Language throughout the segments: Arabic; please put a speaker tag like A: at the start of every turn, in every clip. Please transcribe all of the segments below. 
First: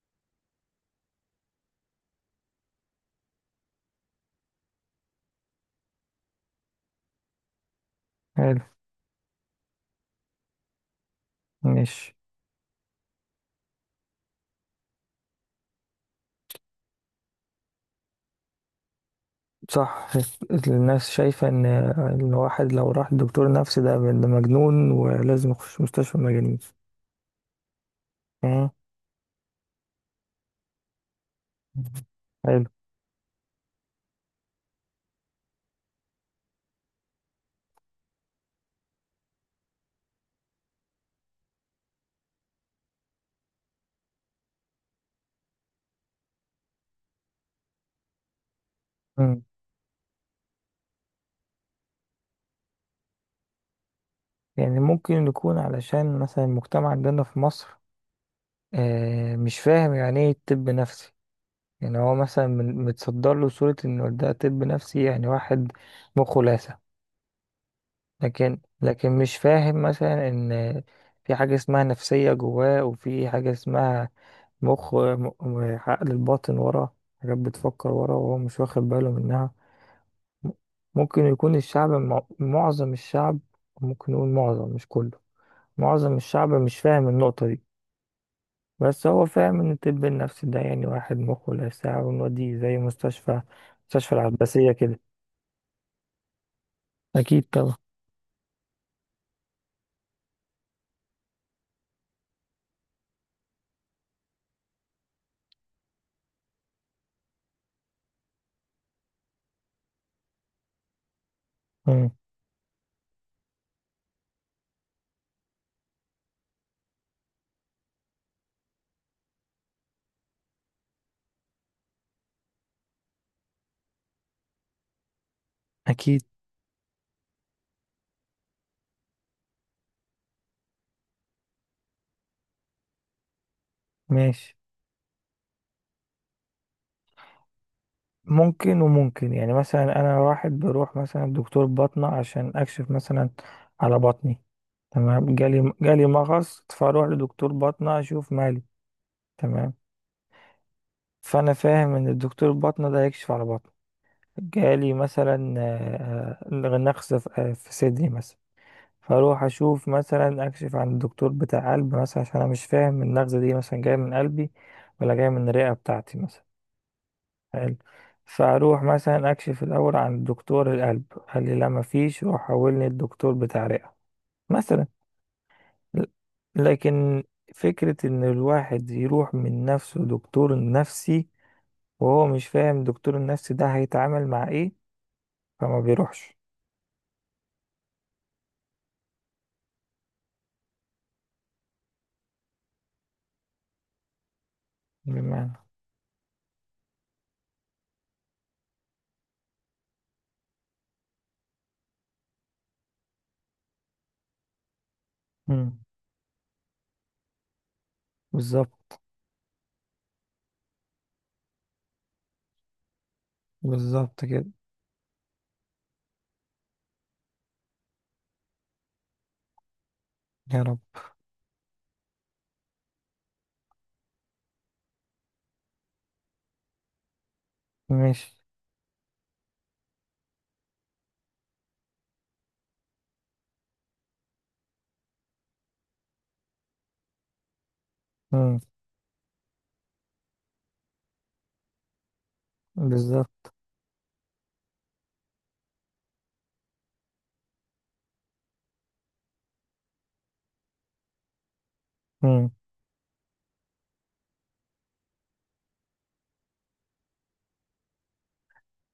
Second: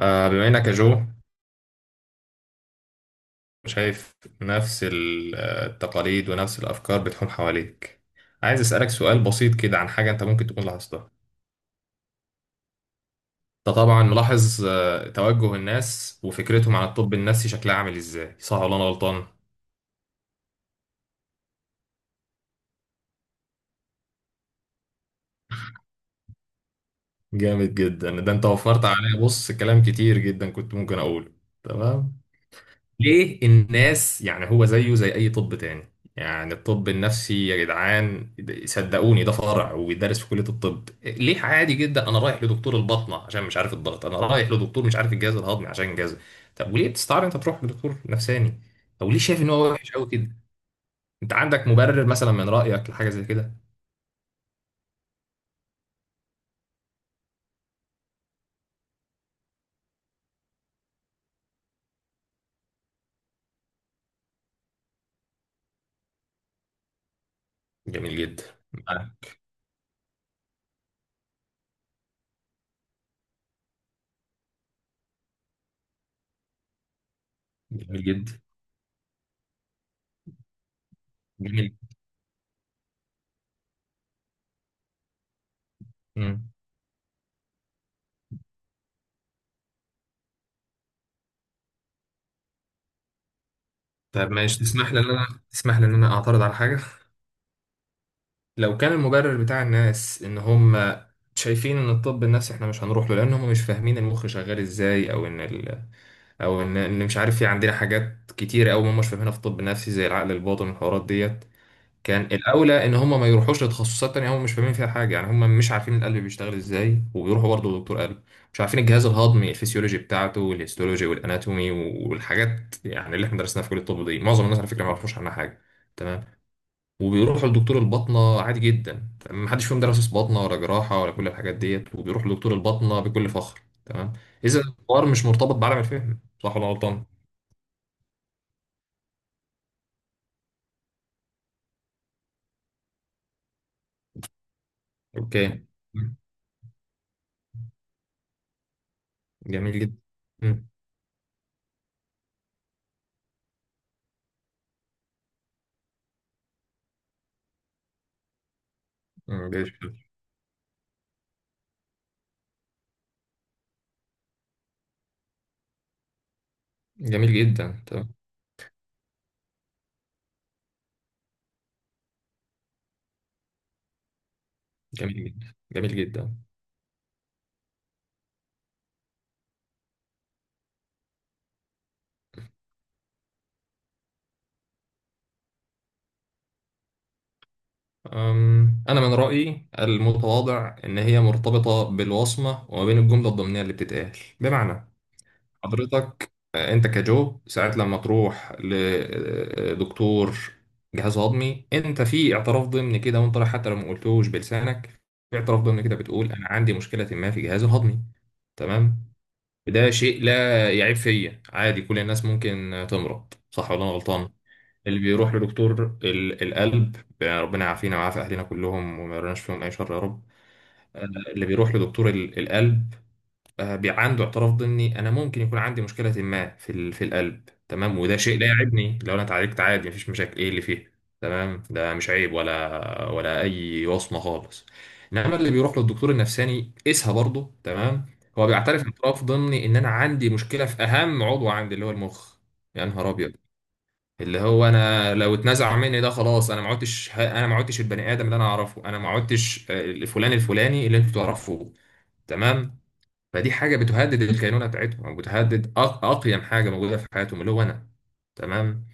A: بما انك يا جو شايف نفس التقاليد ونفس الافكار بتحوم حواليك. عايز
B: حلو.
A: اسالك سؤال بسيط كده عن حاجه انت ممكن تكون لاحظتها.
B: مش.
A: انت طبعا ملاحظ توجه الناس وفكرتهم عن الطب النفسي شكلها عامل ازاي؟ صح ولا انا غلطان؟
B: صح. الناس شايفة إن الواحد لو راح لدكتور نفسي ده مجنون ولازم يخش مستشفى مجانين.
A: جامد جدا، ده انت
B: مم.
A: وفرت عليا، بص كلام كتير جدا كنت ممكن اقوله. تمام.
B: حلو.
A: ليه الناس، يعني هو زيه زي اي طب تاني، يعني الطب النفسي يا جدعان، صدقوني ده فرع وبيدرس في كلية الطب. ليه؟ عادي جدا انا رايح لدكتور البطنة عشان مش عارف الضغط، انا رايح لدكتور مش عارف الجهاز الهضمي عشان جهاز. طب وليه بتستعار انت تروح لدكتور نفساني؟ او ليه شايف
B: مم.
A: ان هو وحش قوي كده؟ انت عندك مبرر مثلا من رايك لحاجة زي كده؟
B: يعني ممكن يكون علشان مثلا المجتمع عندنا في مصر، مش فاهم يعني ايه طب نفسي. يعني هو مثلا متصدر له صورة إنه ده طب نفسي، يعني واحد مخه لاسع.
A: جميل جدا.
B: لكن
A: آه،
B: لكن مش فاهم مثلا ان في حاجة اسمها نفسية جواه، وفي حاجة اسمها عقل الباطن، ورا حاجات بتفكر
A: جميل
B: ورا وهو
A: جدا.
B: مش واخد باله منها. م- ممكن يكون
A: جميل.
B: الشعب، معظم الشعب، ممكن نقول معظم مش كله، معظم
A: مم.
B: الشعب مش فاهم النقطة دي. بس هو فاهم ان الطب النفسي ده يعني واحد مخه لا ساعة، ونوديه زي مستشفى
A: طب ماشي،
B: العباسية
A: تسمح
B: كده.
A: لي ان انا تسمح لي ان انا اعترض على حاجة؟
B: أكيد طبعا.
A: لو كان المبرر بتاع الناس ان هم شايفين ان الطب النفسي احنا مش هنروح له لان هم مش فاهمين المخ شغال ازاي، او ان او ان مش عارف، في عندنا حاجات كتيره قوي هم مش فاهمينها في الطب النفسي زي العقل الباطن والحوارات ديت،
B: مم.
A: كان الاولى ان هم ما يروحوش لتخصصات تانية هم مش فاهمين فيها حاجه. يعني هم مش عارفين القلب بيشتغل ازاي وبيروحوا برضه لدكتور قلب، مش عارفين الجهاز الهضمي الفسيولوجي بتاعته والهيستولوجي والاناتومي والحاجات يعني اللي احنا درسناها في كليه الطب دي، معظم الناس على فكره ما يعرفوش عنها حاجه.
B: أكيد.
A: تمام. وبيروحوا لدكتور الباطنة عادي جدا، تمام، محدش فيهم دارس باطنة ولا جراحة ولا كل الحاجات ديت، وبيروحوا لدكتور الباطنة بكل فخر. تمام.
B: ماشي.
A: إذا الحوار مش مرتبط بعالم الفهم، صح ولا غلطان؟
B: ممكن وممكن، يعني مثلا انا واحد بروح مثلا دكتور بطنه عشان اكشف مثلا على بطني. تمام.
A: أوكي.
B: جالي مغص فاروح لدكتور بطنه اشوف مالي. تمام.
A: جميل جدا. مم.
B: فانا فاهم ان الدكتور بطنه ده هيكشف على بطني. جالي مثلا، نقص في في صدري مثلا، فاروح
A: مم.
B: اشوف مثلا اكشف عن الدكتور بتاع قلب مثلا، عشان انا مش فاهم النغزه دي مثلا جايه من قلبي ولا جايه من الرئه بتاعتي مثلا.
A: جميل
B: حلو.
A: جدا. تمام.
B: فاروح مثلا اكشف الاول عن دكتور القلب، قال لي لا مفيش، روح حولني الدكتور بتاع رئة مثلا.
A: جميل جدا. جميل
B: ل-
A: جدا.
B: لكن فكرة ان الواحد يروح من نفسه دكتور نفسي وهو مش فاهم دكتور النفسي ده هيتعامل مع ايه، فما بيروحش.
A: أنا من رأيي المتواضع إن هي مرتبطة بالوصمة وما بين الجملة الضمنية اللي بتتقال. بمعنى
B: بمعنى.
A: حضرتك انت كجو ساعات لما تروح لدكتور جهاز هضمي انت في اعتراف ضمني كده وانت رايح، حتى لو ما قلتوش بلسانك، في اعتراف
B: مم.
A: ضمني كده بتقول انا عندي مشكله ما في جهازي الهضمي.
B: بالظبط.
A: تمام. ده شيء لا يعيب فيا، عادي كل الناس ممكن تمرض، صح ولا انا
B: بالظبط
A: غلطان؟
B: كده.
A: اللي بيروح لدكتور القلب، ربنا يعافينا ويعافي اهلنا كلهم وما يرناش فيهم اي شر يا رب.
B: يا رب.
A: آه، اللي بيروح لدكتور القلب، عنده اعتراف ضمني انا ممكن يكون عندي مشكله ما في القلب، تمام، وده
B: ماشي.
A: شيء لا يعيبني لو انا اتعالجت، عادي مفيش مشاكل. ايه اللي فيه؟ تمام. ده مش عيب ولا اي وصمه خالص. انما اللي بيروح للدكتور النفساني قيسها برضه. تمام. هو
B: مم.
A: بيعترف اعتراف ضمني ان انا عندي مشكله في اهم عضو عندي اللي هو المخ. يا نهار ابيض.
B: بالظبط.
A: اللي هو انا لو اتنزع مني ده خلاص، ما عدتش، انا ما عدتش البني ادم اللي انا اعرفه، انا ما عدتش الفلان الفلاني اللي انتوا تعرفوه.
B: مم.
A: تمام. فدي حاجه بتهدد الكينونه بتاعتهم، او بتهدد اقيم حاجه موجوده في حياتهم اللي هو انا. تمام.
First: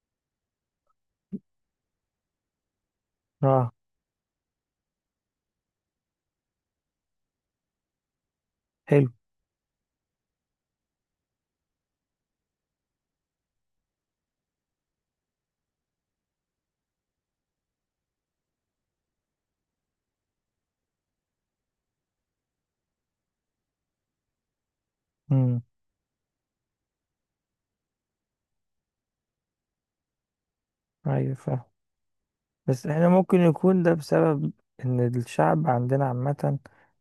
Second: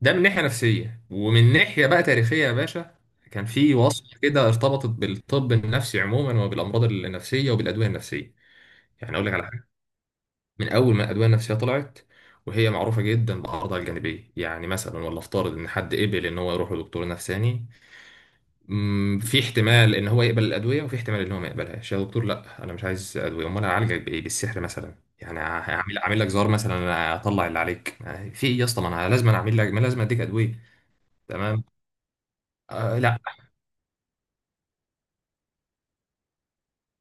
A: ده من ناحيه نفسيه، ومن ناحيه بقى تاريخيه يا باشا، كان
B: اه.
A: في وصف كده ارتبطت بالطب النفسي عموما وبالامراض النفسيه وبالادويه النفسيه.
B: حلو.
A: يعني اقول لك على حاجه، من اول ما الادويه النفسيه طلعت وهي معروفه جدا باعراضها الجانبيه، يعني مثلا ولا افترض ان حد قبل ان هو يروح لدكتور نفساني، في احتمال ان هو يقبل الادويه وفي احتمال ان هو ما يقبلهاش. يا دكتور لا انا مش عايز ادويه. امال هعالجك بايه، بالسحر مثلا؟ يعني
B: مم.
A: هعمل، اعمل لك زهار مثلا، انا اطلع اللي عليك؟ يعني في ايه يا اسطى، ما انا لازم، أنا اعمل لك ما لازم اديك ادويه.
B: ايوه فاهم.
A: تمام.
B: بس
A: آه
B: احنا
A: لا.
B: ممكن يكون ده بسبب ان الشعب عندنا عامة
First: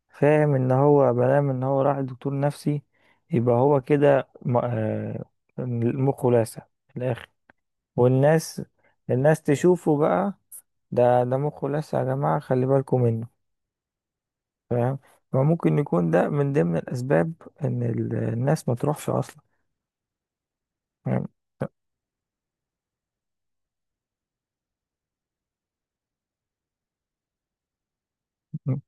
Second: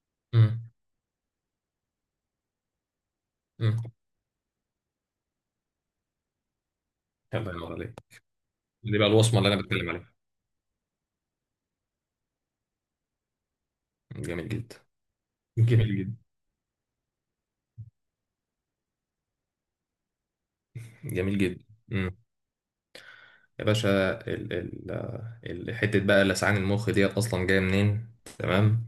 B: فاهم ان
A: امم.
B: هو بلام ان هو راح دكتور نفسي، يبقى هو
A: امم.
B: كده مخه لاسع في الاخر.
A: الله ينور عليك.
B: والناس
A: دي بقى الوصمه
B: الناس
A: اللي انا بتكلم
B: تشوفه
A: عليها.
B: بقى، ده مخه لاسع يا جماعة خلي بالكم منه.
A: جميل جدا.
B: فاهم. فممكن
A: جميل
B: يكون
A: جدا.
B: ده من ضمن الاسباب ان الناس ما تروحش اصلا. فاهم.
A: جميل جدا. امم. يا باشا، ال ال حته بقى لسعان المخ ديت اصلا جايه منين؟ تمام.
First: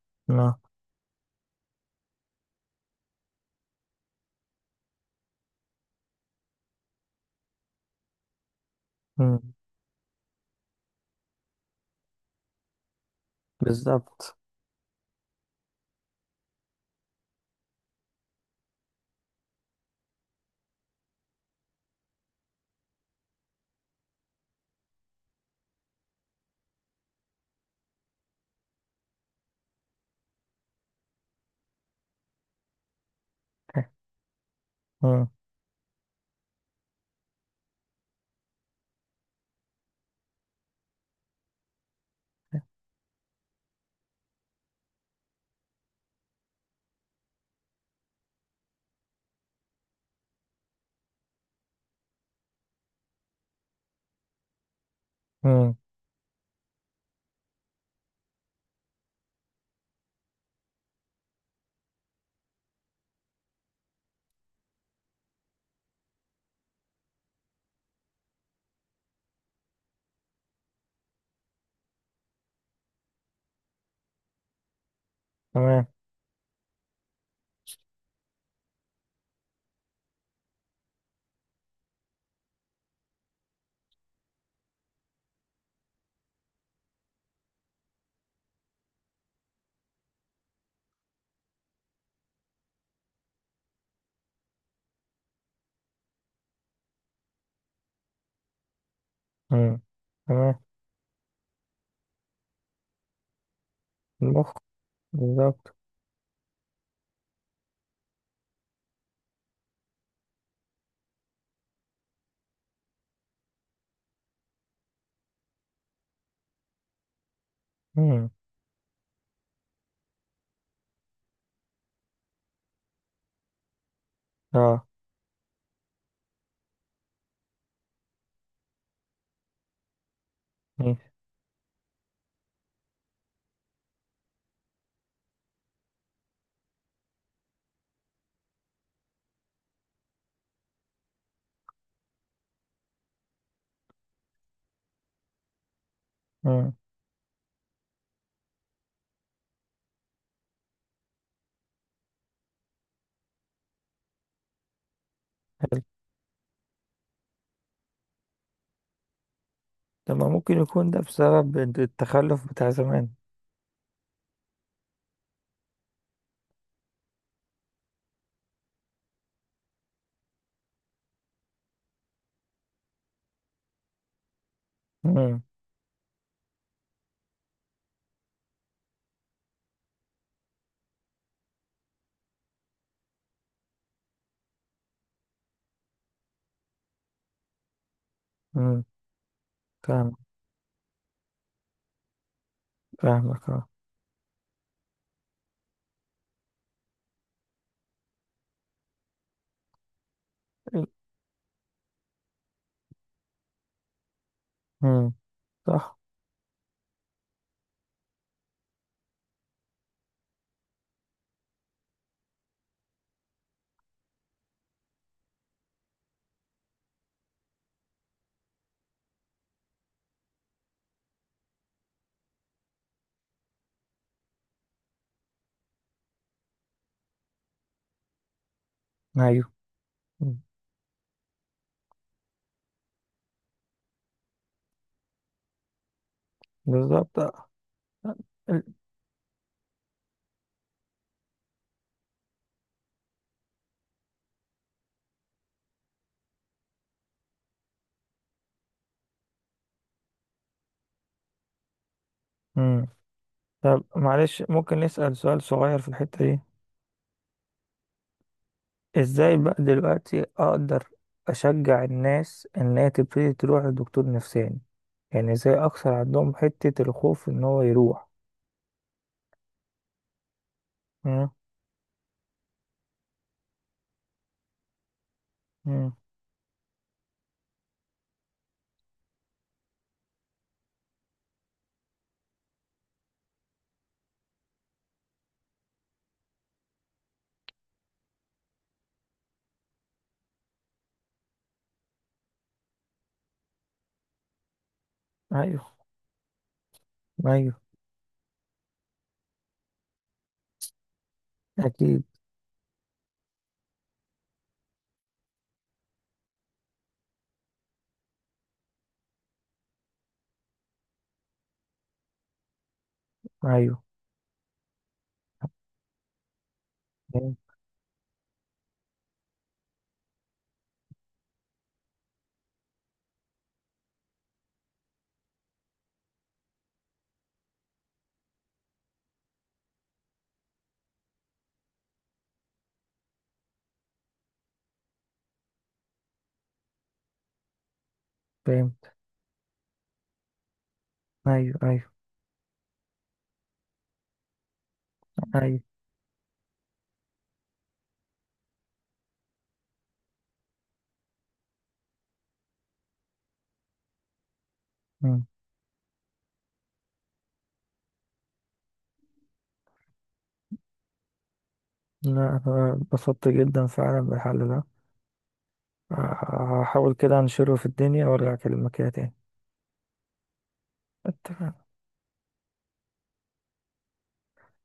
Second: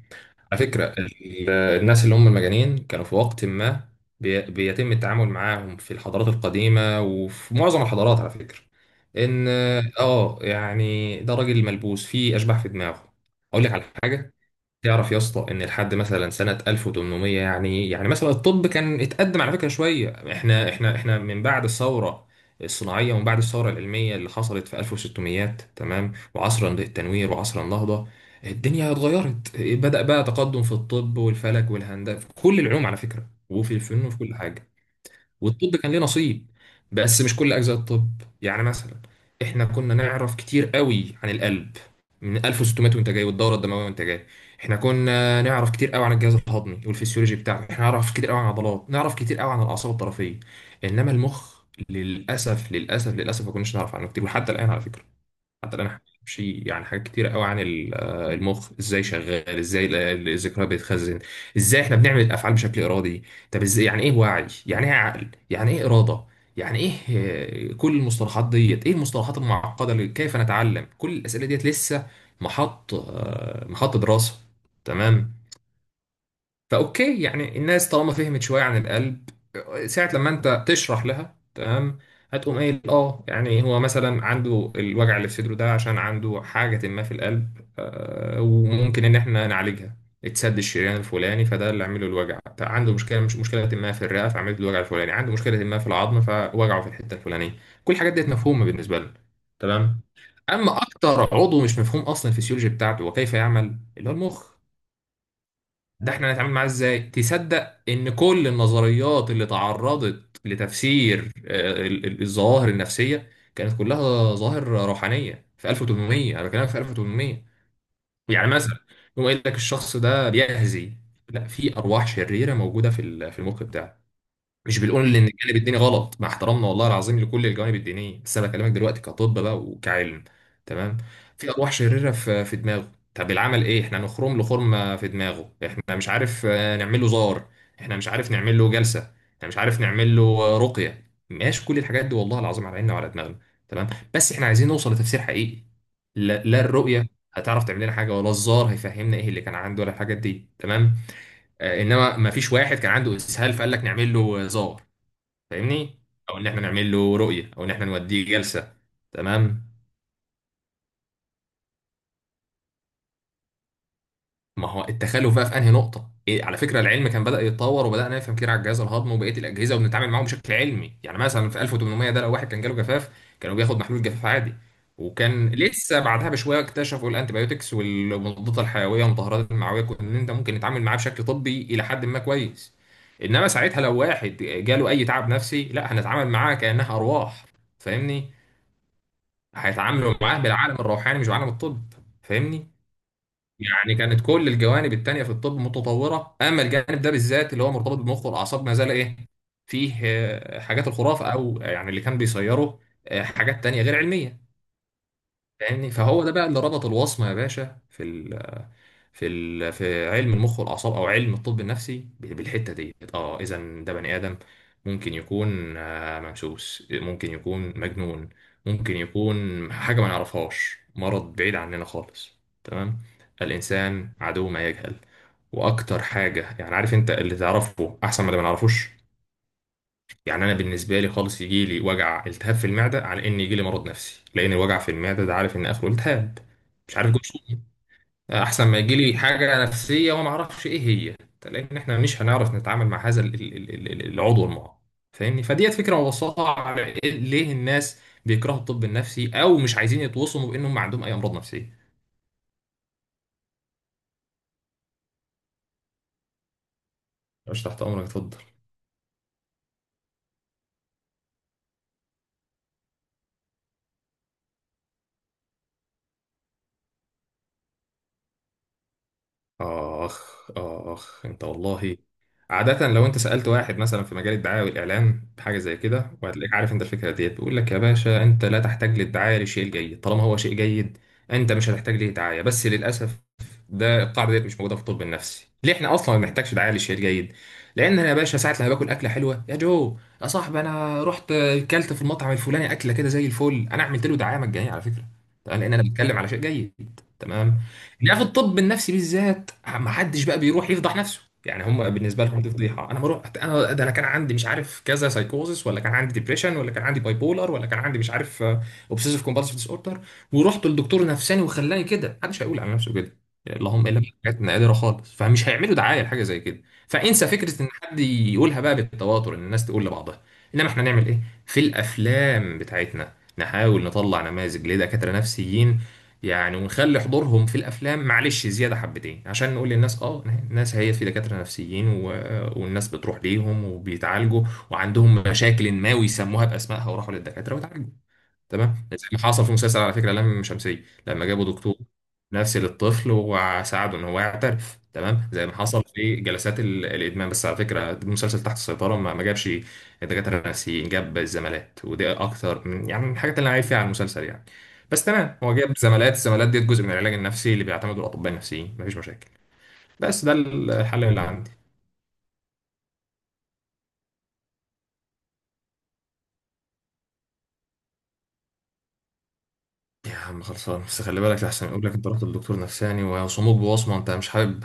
A: على
B: آه،
A: فكرة الناس اللي هم المجانين كانوا في وقت ما، بيتم التعامل معاهم في الحضارات القديمة وفي معظم الحضارات على فكرة
B: آه،
A: إن، آه يعني، ده راجل ملبوس فيه أشباح في دماغه. أقول لك على حاجة،
B: بالظبط.
A: تعرف يا اسطى ان لحد مثلا سنه 1800، يعني يعني مثلا الطب كان اتقدم على فكره شويه، احنا من بعد الثوره الصناعيه ومن بعد الثوره العلميه اللي حصلت في 1600، تمام، وعصر التنوير وعصر النهضه الدنيا اتغيرت، بدا بقى تقدم في الطب والفلك والهندسه في كل العلوم على فكره، وفي الفن وفي كل حاجه،
B: مم.
A: والطب كان ليه نصيب. بس مش كل اجزاء الطب، يعني مثلا احنا كنا نعرف كتير قوي عن القلب من 1600 وانت جاي، والدوره الدمويه وانت جاي. احنا كنا نعرف كتير قوي عن الجهاز الهضمي والفسيولوجي بتاعه، احنا نعرف كتير قوي عن العضلات، نعرف كتير قوي عن الاعصاب الطرفيه. انما المخ، للاسف للاسف للاسف ما كناش نعرف عنه كتير، وحتى الان على فكره،
B: مم.
A: حتى الان احنا بنمشي يعني. حاجات كتيرة قوي عن المخ ازاي شغال، ازاي الذكريات بتتخزن، ازاي احنا بنعمل الافعال بشكل ارادي، طب ازاي، يعني ايه وعي، يعني ايه عقل، يعني ايه اراده، يعني ايه، كل المصطلحات ديت، ايه المصطلحات المعقده اللي كيف نتعلم، كل الاسئله ديت لسه محط محط دراسه. تمام.
B: تمام.
A: فاوكي يعني، الناس طالما فهمت شويه عن القلب، ساعه لما انت تشرح لها تمام، هتقوم قايل اه، يعني هو مثلا عنده الوجع اللي في صدره ده عشان عنده حاجه ما في القلب، وممكن ان احنا نعالجها، اتسد الشريان الفلاني فده اللي عامله الوجع، طيب عنده مشكله، مش مشكله ما في الرئه فعملت الوجع الفلاني، عنده مشكله ما في العظم فوجعه في الحته الفلانيه، كل الحاجات ديت مفهومه بالنسبه لنا.
B: مم.
A: تمام.
B: تمام.
A: اما اكتر عضو مش مفهوم اصلا الفسيولوجي بتاعته وكيف يعمل اللي هو المخ،
B: المخ. بالظبط.
A: ده احنا هنتعامل معاه ازاي؟ تصدق ان كل النظريات اللي تعرضت لتفسير الظواهر النفسية كانت كلها ظواهر روحانية في 1800، انا بكلمك في 1800.
B: مم.
A: يعني مثلا يقوم قايل لك الشخص ده بيهزي، لا في ارواح شريرة موجودة في المخ بتاعه. مش
B: اه.
A: بنقول ان الجانب الديني غلط، مع احترامنا والله العظيم لكل الجوانب الدينيه، بس انا بكلمك دلوقتي كطب بقى وكعلم. تمام.
B: ماشي.
A: في ارواح شريره في دماغه، طب العمل ايه، احنا نخرم له خرمه في دماغه، احنا مش عارف، نعمل له زار، احنا مش عارف نعمل له جلسه، احنا مش عارف نعمل له رقيه. ماشي، كل الحاجات دي والله العظيم على عيننا وعلى دماغنا. تمام. بس احنا عايزين نوصل لتفسير حقيقي. لا,
B: مم.
A: الرؤيه هتعرف تعمل لنا حاجه؟ ولا الزار هيفهمنا ايه اللي كان عنده؟ ولا الحاجات دي؟ تمام. انما ما فيش واحد كان عنده اسهال فقال لك نعمل له زار، فاهمني؟ او ان احنا نعمل له رؤيه، او ان احنا نوديه جلسه. تمام.
B: طب ما ممكن يكون ده بسبب التخلف بتاع زمان.
A: ما هو التخلف بقى في انهي نقطه؟ إيه، على فكره العلم كان بدا يتطور وبدانا نفهم كتير على الجهاز الهضمي وبقيه الاجهزه وبنتعامل معاهم بشكل علمي، يعني مثلا في 1800 ده لو واحد كان جاله جفاف، كانوا بياخد محلول جفاف عادي،
B: مم.
A: وكان لسه بعدها بشويه اكتشفوا الانتيبيوتكس والمضادات الحيويه والمطهرات المعويه، ان انت ممكن نتعامل معاه بشكل طبي الى حد ما كويس. انما ساعتها لو واحد جاله اي تعب نفسي، لا هنتعامل معاه كانها ارواح، فاهمني؟
B: مم.
A: هيتعاملوا
B: فاهم.
A: معاه بالعالم الروحاني مش بالعالم الطب، فاهمني؟
B: فاهمك اه.
A: يعني كانت كل الجوانب التانية في الطب متطورة، أما الجانب ده بالذات اللي هو مرتبط بالمخ والأعصاب ما زال إيه، فيه حاجات الخرافة، أو يعني اللي كان بيصيره حاجات تانية غير علمية،
B: مم.
A: فاهمني؟
B: صح.
A: فهو ده بقى اللي ربط الوصمة يا باشا في في علم المخ والاعصاب او علم الطب النفسي بالحته ديت. اه، اذا ده بني ادم ممكن يكون ممسوس، ممكن يكون مجنون، ممكن يكون حاجه ما نعرفهاش، مرض بعيد عننا خالص. تمام. الانسان عدو ما يجهل، واكتر حاجه، يعني عارف انت، اللي تعرفه احسن من اللي ما نعرفوش.
B: ايوه. مم.
A: يعني انا بالنسبه لي خالص يجي لي وجع التهاب في المعده على ان يجي لي مرض نفسي، لان الوجع في المعده ده عارف ان اخره التهاب، مش عارف
B: بالظبط
A: جوه
B: آه. ال-
A: احسن ما يجي لي حاجه نفسيه وانا ما اعرفش ايه هي، لان احنا مش هنعرف نتعامل مع هذا العضو المعاق، فاهمني؟ فديت فكره مبسطه على ليه الناس بيكرهوا الطب النفسي او مش عايزين يتوصموا بانهم عندهم اي امراض نفسيه.
B: مم. طب معلش ممكن نسأل سؤال صغير في الحتة دي؟
A: مش تحت امرك، اتفضل.
B: ازاي بقى دلوقتي اقدر اشجع الناس ان هي تبتدي تروح لدكتور نفساني؟ يعني ازاي اكسر عندهم حتة الخوف ان هو يروح؟
A: اخ اخ
B: مم.
A: انت والله، عادة لو انت سألت واحد مثلا في مجال الدعاية والإعلان بحاجة زي
B: مم.
A: كده، وهتلاقيك عارف انت الفكرة ديت، بيقول لك يا باشا انت لا تحتاج للدعاية لشيء جيد طالما هو شيء جيد، انت مش هتحتاج ليه دعاية. بس للأسف ده القاعدة ديت مش موجودة في الطب النفسي. ليه؟ احنا أصلا ما بنحتاجش دعاية لشيء جيد، لأن أنا يا باشا ساعة لما باكل أكلة حلوة يا جو، يا صاحبي، أنا رحت كلت في المطعم الفلاني أكلة كده زي الفل، أنا عملت له دعاية مجانية على فكرة. تمام،
B: ايوه.
A: لأن أنا بتكلم على شيء جيد.
B: ايوه.
A: تمام. لا في الطب النفسي بالذات ما حدش بقى بيروح يفضح نفسه، يعني هم
B: اكيد.
A: بالنسبه لهم دي فضيحه. انا بروح، انا ده، انا كان عندي مش عارف كذا سايكوزس، ولا كان عندي ديبريشن، ولا كان عندي باي بولر، ولا كان عندي مش عارف اوبسيسيف كومبالسيف ديس اوردر، ورحت للدكتور نفساني وخلاني كده. محدش هيقول على نفسه كده،
B: ايوه.
A: اللهم الا حاجات نادره خالص، فمش هيعملوا دعايه لحاجه زي كده. فانسى فكره ان حد يقولها بقى بالتواتر، ان الناس تقول لبعضها. انما احنا نعمل ايه؟ في الافلام بتاعتنا نحاول نطلع نماذج لدكاتره نفسيين، يعني ونخلي حضورهم في الافلام معلش زياده حبتين، عشان نقول للناس اه الناس هي، في دكاتره نفسيين و... والناس بتروح ليهم وبيتعالجوا وعندهم مشاكل ما ويسموها باسمائها وراحوا للدكاتره وتعالجوا.
B: فهمت.
A: تمام، زي ما حصل في مسلسل على فكره لام شمسيه، لما جابوا
B: أيوه،
A: دكتور
B: أيوه،
A: نفسي للطفل وساعده ان هو يعترف. تمام، زي ما
B: أيوه.
A: حصل في جلسات الادمان. بس على فكره المسلسل تحت السيطره ما جابش دكاتره نفسيين، جاب الزمالات، ودي اكتر من يعني من الحاجات اللي انا عايب فيها على المسلسل. يعني، بس
B: مم.
A: تمام، هو جاب زمالات، الزمالات دي جزء من العلاج النفسي اللي بيعتمده الاطباء النفسيين، مفيش مشاكل، بس ده الحل اللي عندي.
B: لا، أنا اتبسطت جدا فعلا بالحل ده. هحاول كده أنشره في الدنيا وأرجع أكلمك كده تاني.
A: يا عم خلصان، بس خلي بالك
B: اتفقنا.
A: احسن يقول لك انت رحت للدكتور نفساني ويصوموك بوصمه انت مش حابب.